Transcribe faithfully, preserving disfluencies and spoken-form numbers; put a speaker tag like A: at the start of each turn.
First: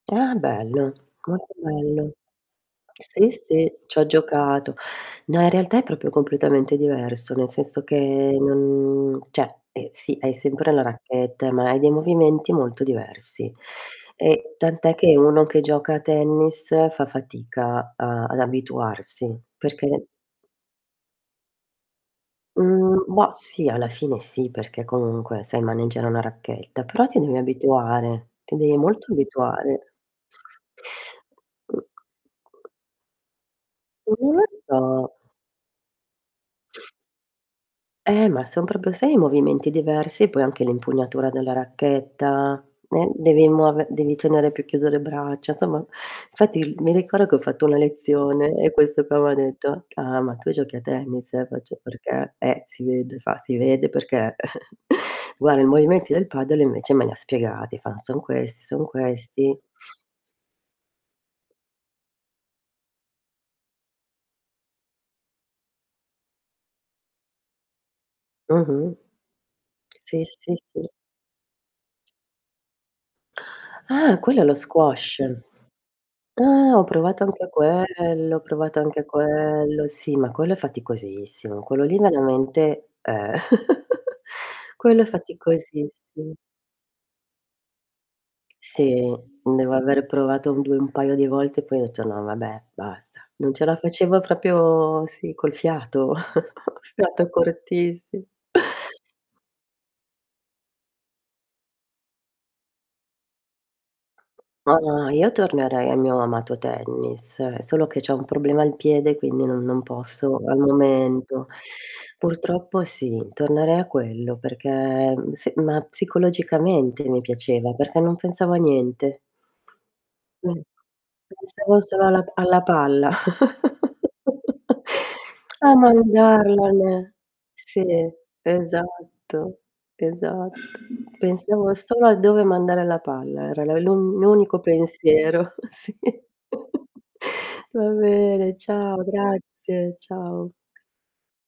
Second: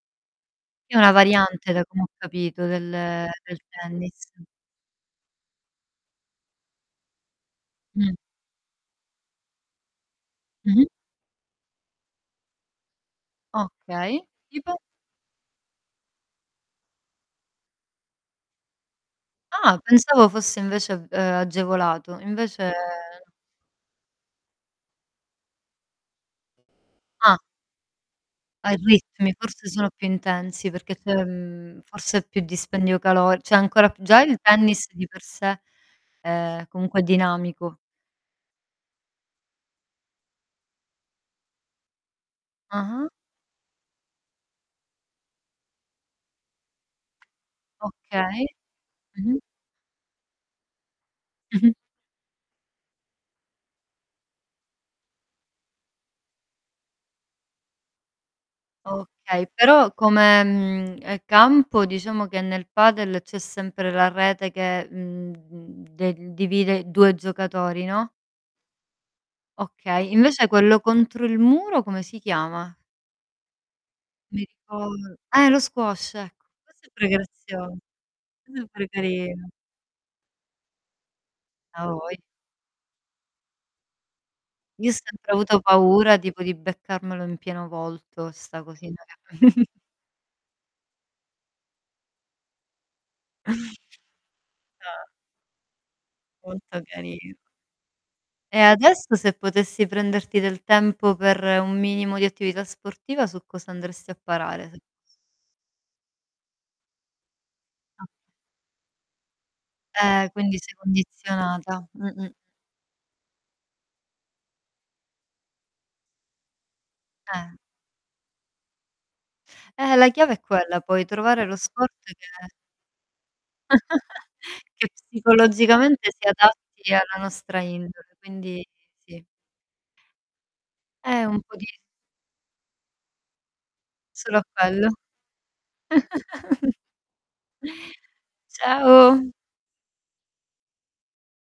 A: Ah, bello,
B: È una
A: molto
B: variante, da come ho
A: bello.
B: capito, del
A: Sì,
B: del
A: sì, c'ho
B: tennis.
A: giocato. No, in realtà è propio completamente diverso, nel senso che
B: Mh.
A: non ceh eh, sì hai sempre la
B: Mh-mh.
A: racchetta, ma hai dei movimenti molto diversi
B: Okay.
A: e
B: Tipo?
A: tant'è che uno che gioca a tennis fa fatica a ad abituarsi
B: Ah,
A: perché
B: pensavo fosse invece a ehm, agevolato. Invece
A: Mhmm, bah, sì alla fine sì, perché comunque sai maneggiare una racchetta, però ti
B: Ah.
A: devi abituare, ti
B: Ah,
A: devi
B: i
A: molto
B: ritmi forse sono
A: abituare.
B: più intensi perché c'è,
A: Mh
B: mhmm, forse più dispendio calor ceh ancora p
A: Mh,
B: già il
A: non
B: tennis di
A: so.
B: per sé, ehm, comunque è dinamico.
A: Eh, ma son propio, sai, i movimenti diversi, poi anche l'impugnatura della racchetta,
B: Ah-ah.
A: eh, devi muove devi tenere più chiuse le braccia, somma, fatti il mi ricordo che ho fatto una
B: Okay.
A: lezione e questo qua m'ha
B: Mh-mh.
A: detto: "Ah c ah, ma tu giochi a tennis?" E io
B: Mh-mh.
A: faccio: "Perché?" "Eh, si vede." Fa: "Si vede perché" Guarda i movimenti del padel invece me li spiegati. Fa: "Son questi, son
B: Okay,
A: questi".
B: però come, mhmm, ehm, campo, diciamo, che nel padel c'è sempre la rete che, mhmm, mhmm, di divide due giocatori, no?
A: Mh-mh.
B: Okay,
A: Sì,
B: invece
A: sì,
B: quello
A: sì.
B: contro il muro come si chiama?
A: Ah, quello è
B: Mi
A: lo
B: ricor
A: squash.
B: eh, lo squash ec
A: Ah, ho
B: questo è pure
A: provato anche
B: grazio
A: quello, ho
B: [unintelligible]
A: provato
B: pare
A: anche
B: carino.
A: quello. Sì, ma quello è faticosissimo. Quello
B: A
A: lì nella
B: voi
A: mente, ehm
B: Io ho
A: quello è
B: sempre avuto
A: faticosissim
B: paura tipo di beccarmelo in pieno volto 'sta
A: Sì,
B: cosina che
A: devo aver provato un du un paio di volte poi ho detto: "No vabbè, basta". Non ce la facevo propio,
B: Ah.
A: sì, col fiato,
B: Molto
A: fiato
B: carin
A: cortissim
B: E adesso se potessi prenderti del tempo per un minimo di attività sportiva su cosa andresti a parare se
A: Ah, io tornerei al mio amato tennis, solo che
B: Ah.
A: c'ho un problema al piede, quindi non non
B: Eh,
A: posso al
B: quindi sei
A: momento.
B: condizionata. Mh-mh.
A: Purtroppo sì, tornerei a quello perché, s ma psicologicamente mi
B: Eh.
A: piaceva, perché non pensavo a niente.
B: Eh, la chiave è
A: Mh.
B: quella poi, trovare lo
A: Pensavo
B: sport
A: solo
B: che
A: alla alla palla.
B: che psicologicamente si adatti
A: [unintelligible]
B: alla nostra
A: Sì,
B: indole, quindi sì.
A: esatto, esatto.
B: Eh, un po' di
A: Pensavo solo a dove mandare la palla, era l'u
B: Solo
A: l'unico
B: quello?
A: pensiero. Sì. Va bene, ciao,
B: Ciao.
A: grazie, ciao.